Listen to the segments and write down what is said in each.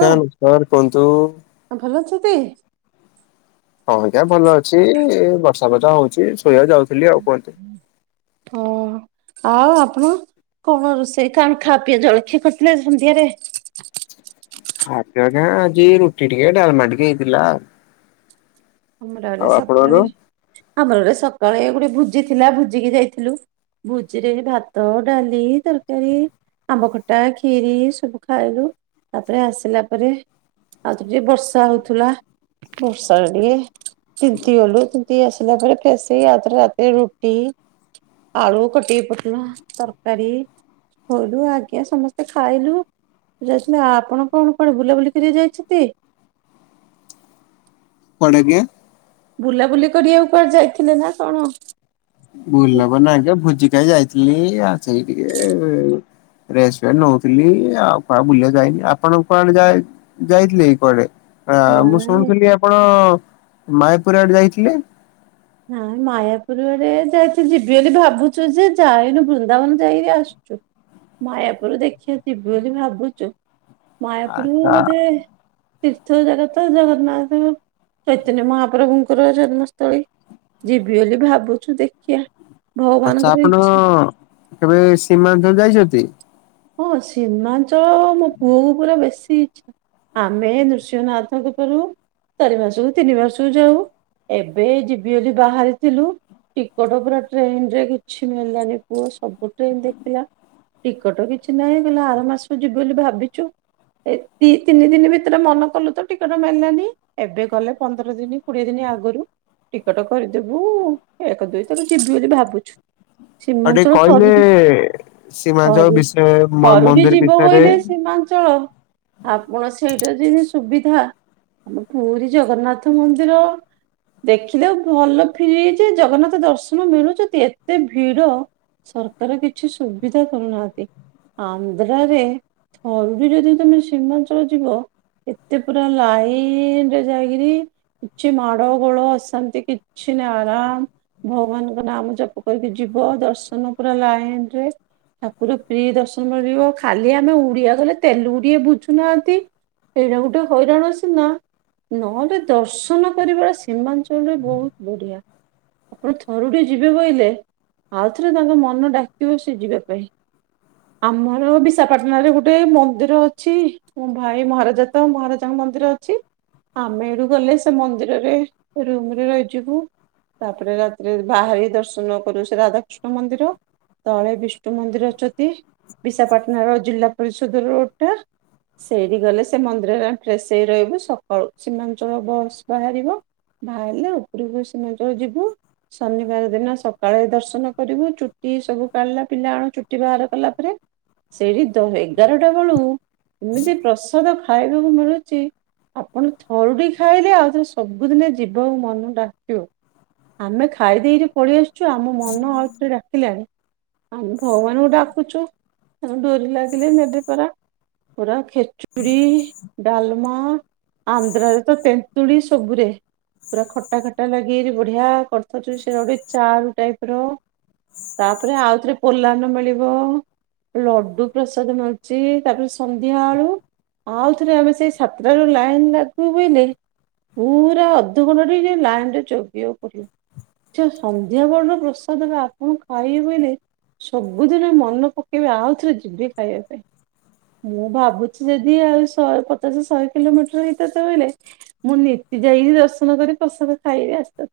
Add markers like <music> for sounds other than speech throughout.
ହଁ ତାନୁସାର କୁହନ୍ତୁ। ଭଲ ଅଛନ୍ତି? ହଁ ଆଜ୍ଞା ଭଲ ଅଛି ବର୍ଷା ବର୍ଷା ହଉଛି ଶୋଇବା ଯାଉଥିଲି ଆଉ କୁହନ୍ତୁ। ହଁ ଆଉ ଆପଣ? କଣ ରୋଷେଇ କଣ ଖା ପିଇବା ଜଳଖିଆ କରିଥିଲେ ସନ୍ଧ୍ୟାରେ? ଆ ଆଜି ରୁଟି ଟିକେ ଡାଲମା ଟିକେ ହେଇଥିଲା। ଆମରେ ଆଉ ଆପଣଙ୍କର? ସକାଳେ ଆମରେ ସକାଳେ ଗୋଟେ ଭୁଜି ଥିଲା ଭୁଜିିକି ଯାଇଥିଲୁ। ଭୁଜିରେ ଭାତ ଡାଲି ତରକାରୀ ଆମ୍ବ ଖଟା ଖିରି ସବୁ ଖାଇଲୁ ତାପରେ ଆସିଲା ପରେ ଆଉଥର ଟିକେ ବର୍ଷା ହଉଥିଲା ବର୍ଷା ଟିକେ ଚିନ୍ତିଗଲୁ ଚିନ୍ତି ଆସିଲା ପରେ ଫେଶ ଆଉତରେ ରାତିରେ ରୁଟି ଆଳୁ କଟି ପୋଟଳ ତରକାରୀ <unintelligible> ଲୁ ଆଜ୍ଞା ସମସ୍ତେ ଖାଇଲୁ। ଯାଇ ଆପଣ କଣ କଣ ବୁଲାବୁଲି କରିବା ଯାଇଛନ୍ତି? କୁଆଡେ କି? ବୁଲାବୁଲି କରିବାକୁ କୁଆଡେ ଯାଇଥିଲେ ନା କଣ? ବୁଲବ ନା ଆଜ୍ଞା ଭୋଜିିକା ଯାଇଥିଲି ଆଉ ସେଇ ଟିକେ ରେସୱ ନଉଥିଲି ଆଉ କାହା ବୁଲିବା ଯାଇନି। ଆପଣ କଣ ଯାଏ ଯାଇଥିଲେ ଏଇ କୁଆଡେ ମୁଁ ନାଇଁ। ଶୁଣୁଥିଲି ଆପଣ ମାୟାପୁରା ଆଡେ ଯାଇଥିଲେ। ନାଇ ମାୟାପୁର ଆଡେ ଯାଇଥିଲି ଯିବି ବୋଲି ଭାବୁଛୁ ଯେ, ଯାଇନୁ ବୃନ୍ଦାବନ ଯାଇକି ଆସୁ ମାୟାପରୁ ଦେଖିବା ଯିବି ବୋଲି ଭାବୁଛୁ। ମୟାପୁର ଆଚ୍ଛା ମଧେ ତୀର୍ଥ ଜାଗତ ଜଗନ୍ନାଥ ଚୈତନ୍ୟ ମହାପ୍ରଭୁଙ୍କର ଜନ୍ମସ୍ଥଳୀ। ଯିବି ବୋଲି ଭାବୁଛୁ ଦେଖିିବା। ଆଚ୍ଛା ଆପଣ କେବେ ସୀମାଞ୍ଚଳ ଯାଇଛନ୍ତି? ହଁ ସୀମାଞ୍ଚଳ ମୋ ପୁଅକୁ ପୁରା ବେଶୀ। ଆମେ ନୃସିଂହନାଥଙ୍କପୁ ଚାରି ମାସକୁ ତିନି ମାସକୁ ଯାଉ ଏବେ ଯିବି ବୋଲି ବାହାରିଥିଲୁ। ଟିକଟ ପୁର ଟ୍ରେନରେ କିଛି ମିଳିଲାନି ପୁଅ ସବୁ ଟ୍ରେନ ଦେଖିଲା। ଟିକଟ କିଛି ନାହିଁ କହିଲେ ଆର ମାସ ଯିବି ବୋଲି ଭାବିଛୁ। ଏ ଦ ତିନି ଦିନ ଭିତରେ ମନ କଲୁ ତ ଟିକେଟ ମାରିଲାନି। ଏବେ ଗଲେ ପନ୍ଦର ଦିନ କୋଡିଏ ଦିନ ଆଗରୁ। ଟିକଟ କରିଦେବୁ ଏକ ଦୁଇ ତାକୁ ଯିବି ବୋଲି ଭାବୁଛୁ। ଆଉ ସିମା ଟିକେ ଚଲ କହିଲେ ସୀମାଞ୍ଚଳ ଥର। ବିଷୟ ମ ହରୁଟିି ମନ୍ଦିର ଯିବ ବିଷୟରେ। କହିଲେ ସୀମାଞ୍ଚଳ ଆପଣ ସେଇଟା ଯି ସୁବିଧା ଆମ ପୁରୀ ଜଗନ୍ନାଥ ମନ୍ଦିର ଦେଖିଲେ ଭଲ ଫ ଯେ ଜଗନ୍ନାଥ ଦର୍ଶନ ମିଳୁଛନ୍ତି, ଏତେ ଭିଡ! ସରକାର କିଛି ସୁବିଧା କରୁନାହାନ୍ତି। ଆନ୍ଧ୍ରରେ ଥରୁଡି ଯଦି ତମେ ସୀମାଞ୍ଚଳ ଯିବ ଏତେ ପୁରା ଲାଇନରେ ଯାଇକିରି କିଛି ମା ଗଳ ଅସନ୍ତି କିଛିିନ ଆରାମ। ଭଗବାନଙ୍କ ନାମ ଜପ କରିକି ଯିବ ଦର୍ଶନ ପୁର ଲାଇନ ରେ ଠାକୁର ପ୍ରି ଦର୍ଶନ କରିବ ଖାଲି ଆମେ ଓଡିଆ ଗଲେ ତେଲୁଗୁଡିଏ ବୁଝୁନାହାନ୍ତି। ଏଇଟା ଗୋଟେ ହଇରାଣ ଅଛି ନା। ନହେଲେ ଦର୍ଶନ କରିବା ସୀମାଞ୍ଚଳରେ ବହୁତ ବଢ଼ିଆ। ଆପଣ ଥରୁଟିଏ ଯିବେ ବହିଲେ ଆଉଥରେ ତାଙ୍କ ମନ ଡାକିବ ସେ ଯିବା ପାଇଁ। ଆମର ବିଶାଖପାଟଣାରେ ଗୋଟେ ମନ୍ଦିର ଅଛି। ମଁ ଭାଇ ମହାରାଜା ତ ମହାରାଜାଙ୍କ ମନ୍ଦିର ଅଛି। ଆମେ ଏଠୁ ଗଲେ ସେ ମନ୍ଦିରରେ ରୁମରେ ରହିଯିବୁ। ତାପରେ ରାତିରେ ବାହାରି ଦର୍ଶନ କରୁ ସେ ରାଧାକୃଷ୍ଣ ମନ୍ଦିର। ତଳେ ବିଷ୍ଣୁ ମନ୍ଦିର ଅଛନ୍ତି ବିଶାଖପାଟଣା ର ଜିଲ୍ଲା ପରିଷଦ ରୋଡଟା। ସେଇଠି ଗଲେ ସେ ମନ୍ଦିରରେ ଫ୍ରେସ ହେଇ ରହିବୁ ସକାଳୁ ସୀମାଞ୍ଚଳ ବସ୍ ବାହାରିବ। ବାହାରିଲା ଉପରକୁ ସ ନଜର ଯିବୁ। ଶନିବାର ଦିନ ସକାଳେ ଦର୍ଶନ କରିବୁ ଚୁଟି ସବୁ କାଢିଲା ପିଲା କଣ ଚୁଟି ବାହାର କଲା। ସେଠି ଏଗାରଟା ବେଳୁ ଏମିତି ପ୍ରସାଦ ଖ ଖାଇବାକୁ ମିଳୁଛି। ଆପଣ ଥରୁଡ଼ି ଖାଇଲେ, ଆଉଥରେ ସବୁଦିନେ ଯିବ ଆଉ ମନ ଡାକିବ। ଆମେ ଖାଇ ଦେଇକ ପଳେଇଆସୁ। ଆମ ମନ ଆଉଥରେ ଡାକିଲାଣି ଆମେ ଭଗବାନଙ୍କୁ ଡାକୁଚୁ। ତାଙ୍କ ଡୋରି ଲାଗିଲେ ନେବେ ପରା ପୁରା ଖେଚୁଡି ଡାଲମା ଆନ୍ଧ୍ରରେ ତ ତେନ୍ତୁଳି ସବୁରେ ପୁରା ଖଟା ଖଟା ଲାଗେ ବଢିଆ କରିଥାଉଚ ସେଟା ଗୋଟେ ଚାରୁ ଟାଇପ ର ତାପରେ ଆଉଥରେ ପୋଲାନ ମିଳିବ। ଲଡୁ ପ୍ରସାଦ ମିଳୁଚ ତାପରେ ସନ୍ଧ୍ୟା ଆଳୁ ଆଉଥରେ ଆମେ ସେଇ ସାତଟାରୁ ଲାଇନ୍ ଲାଗୁ ବେଲି। ପୁରା ଅଧଘଣ୍ଟା ଠି ଲାଇନ୍ ରେ ଜଗିଆକୁ ପଡ଼ିବ। ଆଚ୍ଛା ସନ୍ଧ୍ୟା ବଳର ପ୍ରସାଦଟା ଆପଣ ଖାଇବେ ବେଲେ ସବୁଦିନେ ମନ ପ କେବେ ଆଉଥରେ ଯିିବି ଖାଇବା ପାଇଁ। ମୁଁ ଭାବୁଚି ଯଦି ଆଉ ଶହେ ପଚାଶ ଶହେ କିଲୋମିଟର ହେଇଥାନ୍ତା ବେଲେ ମୁଁ ନିତି ଯାଇକି ଦର୍ଶନ କରି ପ୍ରସାକ ଖାଇବି ଆସିି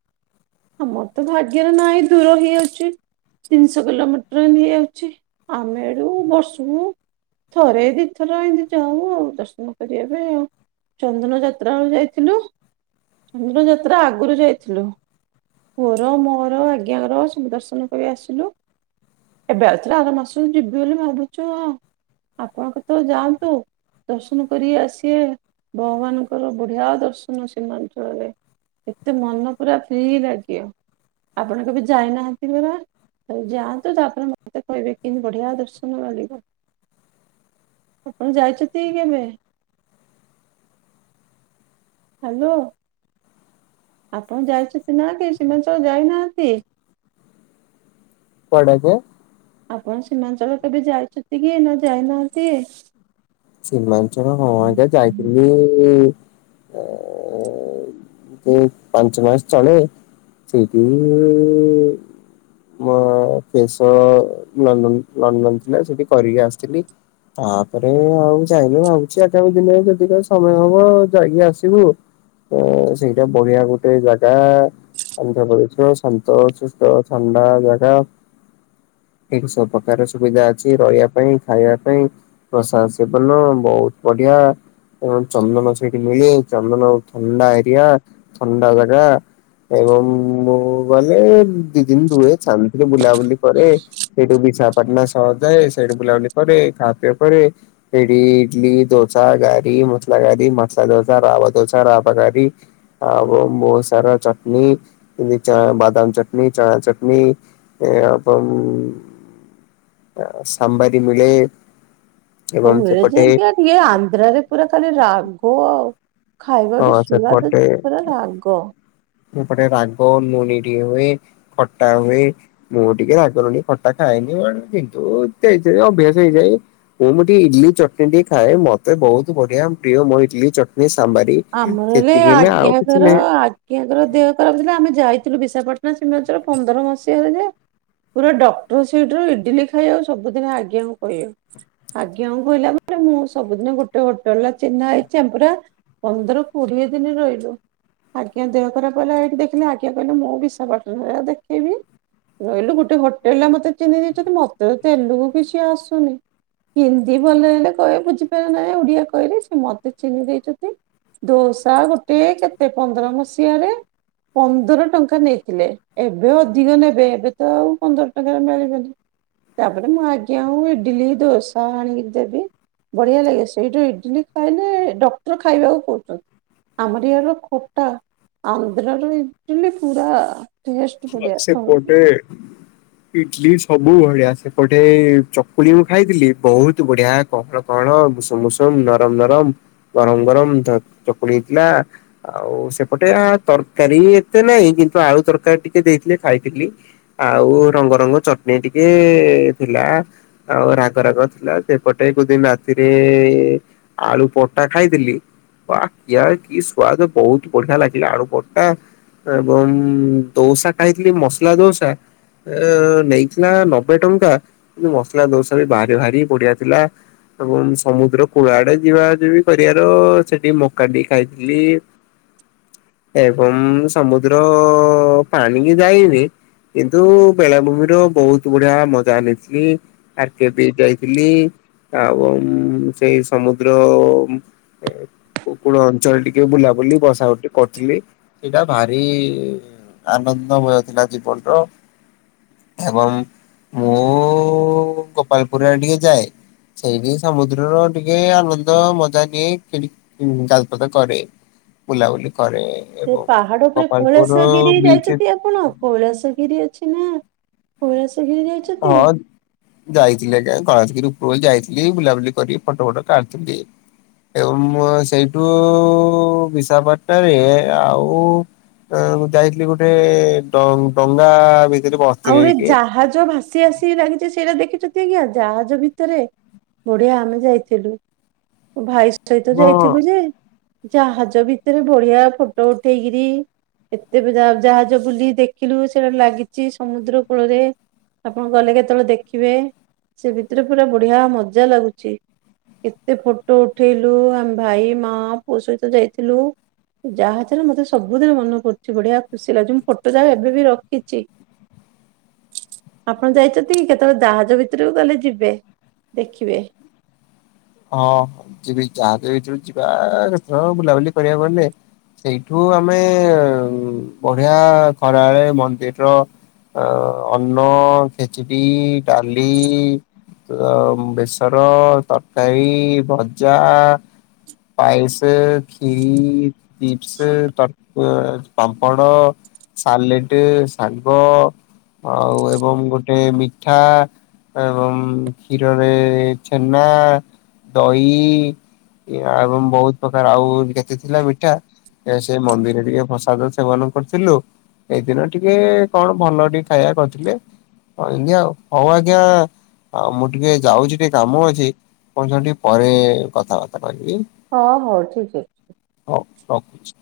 ଆମର ତ ଭାଗ୍ୟରେ ନାହିଁ ଦୂର ହେଇଯାଉଚି ତିନିଶହ କିଲୋମିଟର ଏମିତି ହେଇଯାଉଚି। ଆମେ ଏଡୁ ବର୍ଷୁବୁ ଥରେ ଦିଥର ଏମିତି ଯାଉ ଆଉ ଦର୍ଶନ କରିବା ପାଇଁ ଆଉ। ଚନ୍ଦନ ଯାତ୍ରା ଯାଇଥିଲୁ ଚନ୍ଦନ ଯାତ୍ରା ଆଗରୁ ଯାଇଥିଲୁ। ପୁଅର ମୋର ଆଜ୍ଞାଙ୍କର ସୁବ ଦର୍ଶନ କରି ଆସିଲୁ। ଏବେ ଆଉଥରେ ଆର ମାସରେ ଯିବି ବୋଲି ଭାବୁଚୁ ଆ ଆପଣ କେତେବେଳେ ଯାଆନ୍ତୁ। ଦର୍ଶନ କରିକି ଆସିବେ ଭଗବାନଙ୍କର ବଢ଼ିଆ ଦର୍ଶନ ସୀମାଞ୍ଚଳରେ। ଏତେ ମନ ପୁରା ଫ୍ରି ଲାଗିବ। ଆପଣ କେବେ ଯାଇନାହାନ୍ତି ପରା ଥରେ ଯାଆନ୍ତୁ ତାପରେ ମତେ କହିବେ। ଏମତି ବଢିଆ ଦର୍ଶନ ମିଳିବ ଆପଣ ଯାଇଚନ୍ତି କି କେବେ? ହାଲୋ। ଆପଣ ଯାଇଚନ୍ତି ନା କେ ସୀମାଞ୍ଚଳ ଯାଇନାହାନ୍ତି? ପଡ଼ଗ। ଆପଣ ସୀମାଞ୍ଚଳ କେବେ ଯାଇଛନ୍ତି କି ନା ଯାଇନାହାନ୍ତି? ସୀମାଞ୍ଚଳ ହଁ ଆଜ୍ଞା ଯାଇଥିଲି <unintelligible> ଯୋଉ ପାଞ୍ଚ ମାସ ତଳେ ସେଇଠି ମୋ ଫେସ ଲଣ୍ଡନ ଲଣ୍ଡନ ଥିଲା ସେଠି କରିକି ଆସିଥିଲି। ତାପରେ ଆଉ ମୁଁ ଚାହିଁଲେ ଭାବୁଛି ଆଗାମୀ ଦିନରେ ଯଦି କେବେ ସମୟ ହବ ଯାଇକି ଆସିବୁ। ତ ସେଇଟା ବଢ଼ିଆ ଗୋଟେ ଜାଗା। ଆନ୍ଧ୍ରପ୍ରଦେଶର ଶାନ୍ତ ସୁସ୍ଥ ଥଣ୍ଡା ଜାଗା। ଏଠି ସବୁ ପ୍ରକାର ସୁବିଧା ଅଛି ରହିବା ପାଇଁ ଖାଇବା ପାଇଁ ପ୍ରସାସ୍ ସେବନ ବହୁତ ବଢିଆ। ଏବଂ ଚନ୍ଦନ ସେଇଠି ମିଳେ ଚନ୍ଦନ ଥଣ୍ଡା ଏରିଆ ଥଣ୍ଡା ଜାଗା। ଏବଂ ମୁଁ ଗଲେ ଦି ଦିନ ରୁହେ ଛାନ୍ତିରେ ବୁଲାବୁଲି କରେ। ସେଇଠୁ ବିଶାଖାପାଟଣା ସହଯାଏ ସେଇଠୁ ବୁଲାବୁଲି କରେ ଖା ପିଅ କରେ। ସେଇଟି ଇଡଲି, ଦୋସା, ଗାରି, ମସଲା ଗାରି, ମସଲା ଦୋସା, ରାବା ଦୋସା, ରାବା ଗାରି ଆଉ ବହୁତ ସାରା ଚଟଣି ଯେମିତି ବାଦାମ ଚଟଣି ଚଣା ଚଟଣି। ଏ ଅବମ୍ମ ଆ ସାମ୍ବର ବି ମିଳେ। ହଉ ଏବଂ ମିଳେ ସେପଟେ ଯେ <inaudible> ଟିକେ ଆନ୍ଧ୍ରାରେ ପୁରା ଖାଲି ରାଗ ଆଉ। ଖାଇବା ହଁ ବି ସୁଆଦ ତା ପରେ ରାଗ। କୋଉପଟେ ରାଗ ଲୁଣି ଟିକେ ହୁଏ, ଖଟା ହୁଏ। ମୁଁ ଟିକେ ରାଗ ଲୁଣି ଖଟା ଖାଏନି ୱନ୍ କିନ୍ତୁ ତେଇଥିରେ ଅଭ୍ୟାସ ହେଇଯାଏ। ଓମଟି ଇଜ୍ଲି ଚଟଣୀ ଟିକେ ଖାଏ ମତେ ବହୁତୁ ବଢ଼ିଆ ପ୍ରିୟ ମୋ ଇଟ୍ଲି ଚଟ୍ଣୀ ସାମ୍ବାରି। ଆମର ହେଲେ ସେତିକି ଆଉ ଆଜ୍ଞା କିଛି କର ନାହିଁ। ଆଗ୍ କି ୟାଙ୍କର ଦେହ ଖରାପ ଥିଲା ଆମେ ଯାଇଥିଲୁ ବିଶାଖାପାଟ୍ଣା ଶିମ୍ଚାଳ ପନ୍ଦର ମସିହାରେ ଯେ। ପୁରା ଡ଼କ୍ଟର ସେଇଟିର ଇଡ଼ିଲି ଖାଇବାକୁ ସବୁଦିନ ଆଜ୍ଞାକୁ ପହିବେ। ଆଜ୍ଞା ଉଁ କହିଲା ମାନେ ମୁଁ ସବୁଦିନେ ଗୋଟେ ହୋଟେଲରେ ଚିହ୍ନା ହେଇଚେ ଆମେ ପରା। ପନ୍ଦର କଡ଼ିଏ ଦିନି ରହିଲୁ। ଆଜ୍ଞା ଦେହ ଖରାପ ହେଲା ଏଇଠି ଦେଖିଲେ ଆଜ୍ଞା କହିଲେ ମୁଁ ବିଶାପାଟନାରେ ଦେଖେଇବି। ରହିଲୁ ଗୋଟେ ହୋଟେଲେରେ ଆ ମତେ ଚିହ୍ନେଇ ଦେଇଛନ୍ତି ମତେ ତେଲୁଗୁ କିଛି ଆସୁନି। ହିନ୍ଦୀ ଭଲ ହେଲେ କଏ ବୁଝିପାରେ ନାହିଁ ଆଉ ଓଡ଼ିଆ କହିଲେ ସେ ମତେ ଚିହ୍ନି ଦେଇଚତି। ଦୋସା ଗୋଟିଏ କେତେ ପନ୍ଦର ମସିହାରେ ପନ୍ଦର ଟଙ୍କା ନେଇଥିଲେ। ଏବେ ଅଧିକ ନେବେ ଏବେ ତ ଆଉ ପନ୍ଦର ଟଙ୍କାରେ ମେଳିବନି। ତାପରେ ମୁଁ ଆଜ୍ଞା ଉଁ ଇଡ଼ିଲି ଦୋସା ଆଣିକି ଦେବି। ବଢ଼ିଆ ଲାଗେ ସେଇଠୁ ଇଡିଲି ଖାଇଲେ ଡକ୍ଟର ଖାଇବାକୁ କୋହୁଚନ୍ତି। ଆମର ଇୟାଡର ଖୋଟା ଆନ୍ଧ୍ରାର ଇଟିଲି ପୁରା ଟେଷ୍ଟ ଛୁଆ ବଢିଆ। ସେ ପଡ଼େ। ଇଟ୍ଲିଯ୍ ସବୁ ବଢ଼ିଆ ସେପଟେ ଚକୁଳି ମୁଁ ଖାଇଥିଲି ବହୁତ୍ ବଢ଼ିଆ। ପକ୍ର କଣ ବୁଷୁମ ମୁଷୁମ ନରମ ନରମ ଗରମ ଗରମ ଧ ଚକୁଳି ହେଇଥିଲା। ଆଉ ସେପଟେ ଆ ତରକାରୀ ଏତେ ନହିଁ କିନ୍ତୁ ଆଳୁ ତରକାରୀ ଟିକେ ଦେଇଥିଲେ ଖାଇଥିଲି। ଆଉ ରଙ୍ଗ ରଙ୍ଗ ଚଟ୍ଣି ଟିକେ ଥିଲା। ଆଉ ରାଗ ରାଗ ଥିଲା ସେପଟେ କୋଉଦିନି ରାତିରେ। ଆଳୁ ପରଟା ଖାଇଥିଲି। ବା କିଆ କି ସୁଆଦ ବହୁତ୍ ବଢ଼ିଆ ଲାଗିଲା ଆଳୁ ପରଟା ଏବଂ। ତୋଉସା ଖାଇଥିଲି ମସଲା ଦୋସା। ଏ ନେଇଥିଲା ନବେ ଟଙ୍କା କିନ୍ତ ମସଲା ଦୋସା ବି ବାହାରେ ଭାରି ବଡିଆ ଥିଲା। ଏବଂ ସମୁଦ୍ର କୂଳ ଆଡ଼େ ଯିବା ଯିବି କରିବାର ସେଠି ମକା ଟିକେ ଖାଇଥିଲି। <inaudible> ଚୁକ୍। ଏବଂ ସମୁଦ୍ର ପାଣିିକି ଯାଇନି। କିନ୍ତୁ ବେଳାଭୂମି ର ବହୁତ୍ ବୂଢା ମଜା ନେଇଥିଲି। ଆର୍ କେ ବି ଯାଇଥିଲି। ଆଉ ଓମ୍ ସେଇ ସମୁଦ୍ରମ୍ ପେକ୍। କୋଉକୂଳ ଅଞ୍ଚଳ ଟିକେ ବୁଲାବୁଲି ବସା ବଟି କରୁଥିଲି, ସେଇଟା ଭାରି। ଆନନ୍ଦ ମୟ ଥିଲା ଜୀବନ୍ଟ। ଏବଂ ମୁଁ ଗୋପାଳପୁରୁ ଆଡ଼େ ଟିକେ ଯାଏ। ଛେଇବି ସମୁଦ୍ରର ଟିକେ ଆନନ୍ଦ ମଜାନିଏ ଖେଳି। ହୁଁ ଜାଲ୍ପଦ କରେ ବୁଲାବୁଲି କରେ। ସେ ଏବଂ ପାହାଡ଼ ଉପରେ ଗୋପାଳପୁର କୈଳାଶ ଗିରି। କି ବିଚ୍ ଯାଇଛନ୍ତି ଆପଣ କୈଳାସଗିରି ଅଛି ନାଁ କୈଳାସଗିରି ଯାଇଛନ୍ତି। ହଁ ଯାଇଥିଲି ଆଜ୍ଞା କୈଳାସଗିରି ଉପରବୋଳି ଯାଇଥିଲି। ବୁଲାବୁଲି କରି ଫଟୋ ଫଟ କାଢ଼ିଥିଲି। ଏବଂ ମୁଁ ଆଁ ସେଇଟୁ ବିଶାପାଟାରେ ଆଉ। ଆଁ ମୁଁ ଯାଇଥିଲି ଗୋଟେ ଡ଼ଙ୍ଗ୍ ଡ଼ଙ୍ଗା ଭିତ୍। ଆଉ ଗୋଟିଏ ଜାହାଜ ଭାସ୍ ଚି ଏସି ରାଗିଚି ସେଇଟା ଦେଖିଚ କି ଆଜ୍ଞା ଜାହାଜ ଭିତରେ ବଢ଼ିଆ ଆମେ ଯାଇଥିଲୁ। ଓ ଭାଇଷ୍ଟ୍ ସହିତ ହଁ ଯାଇଥିଲୁ ଯେ। ଜାହାଜ ଭିତରେ ବଢ଼ିଆ ଫୋଟୋ ଉଠେଇକିରି। ଏତେ ବି ଜା-ଜାହାଜ ବୁଲି ଦେଖିଲୁ ସେ ଲାଗିଚି ସମୁଦ୍ର କୂଳରେ ଆପଣ ଗଲେ କେତେବେଳେ ଦେଖିବେ। ସେ ଭିତରେ ପୁରା ବଢିଆ ମଜା ଲାଗୁଛି। ଏତେ ଫଟୋ ଉଠେଇଲୁ ଆମେ ଭାଇ, ମା, ପୁଅ ସହିତ ଯାଇଥିଲୁ। ଯାହା ଥିଲା ମତେ ସବୁଦିନ ମନ ପଡୁଛି ବଢିଆ ଖୁସି ଲାଗୁଛି ମୁଁ ଫୋଟୋ ଯାକ ଏବେ ବି ରଖିଛି। ଆପଣ ଯାଇଛନ୍ତି କି କେତେବେଳେ ଜାହାଜ ଭିତରକୁ ଗଲେ ଯିବେ ଦେଖିବେ। ହଁ ଯିବି ଜାହାଜ ଭିତରକୁ ଯିବା ହଁ ବୁଲାବୁଲି କରିବାକୁ ଗଲେ। ସେଇଠୁ ଆମେ ବଢିଆ ଖରାରେ ମନ୍ଦିର। ଅ ଅନ୍ନ, ଖେଚଡି, ଡାଲି। ତ ବେସର, ତରକାରୀ, ଭଜା। ପାଏସେ, କ୍ଷୀରି। ଚିପସ ତ ଅ ପାମ୍ପଡ। ସାଲେଟ, ଶାଗ ଆଉ ଏବଂ ଗୋଟେ ମିଠା। ଏବଂ କ୍ଷୀରରେ ଛେନା। ଦହି ଏ ଆଉ ବହୁତ ପ୍ରକାର ଆଉ କେତେ ଥିଲା ମିଠା। ଏ ସେ ମନ୍ଦିରେ ଟିକେ ପ୍ରସାଦ ସେବନ କରିଥିଲୁ। ଏଇଦିନ ଟିକେ କଣ ଭଲ ଟିକେ ଖାଇବା କରିଥିଲେ। ଆଜ୍ଞା ହଉ ଆଜ୍ଞା ଆଉ ମୁଁ ଟିକେ ଯାଉଛି ଟିକେ କାମ ଅଛି। ତମ ସାଙ୍ଗେ ଟିକେ ପରେ କଥାବାର୍ତ୍ତା କରିବି। ହଁ ହଉ ଠିକ୍ ହଉ ରଖୁଛି।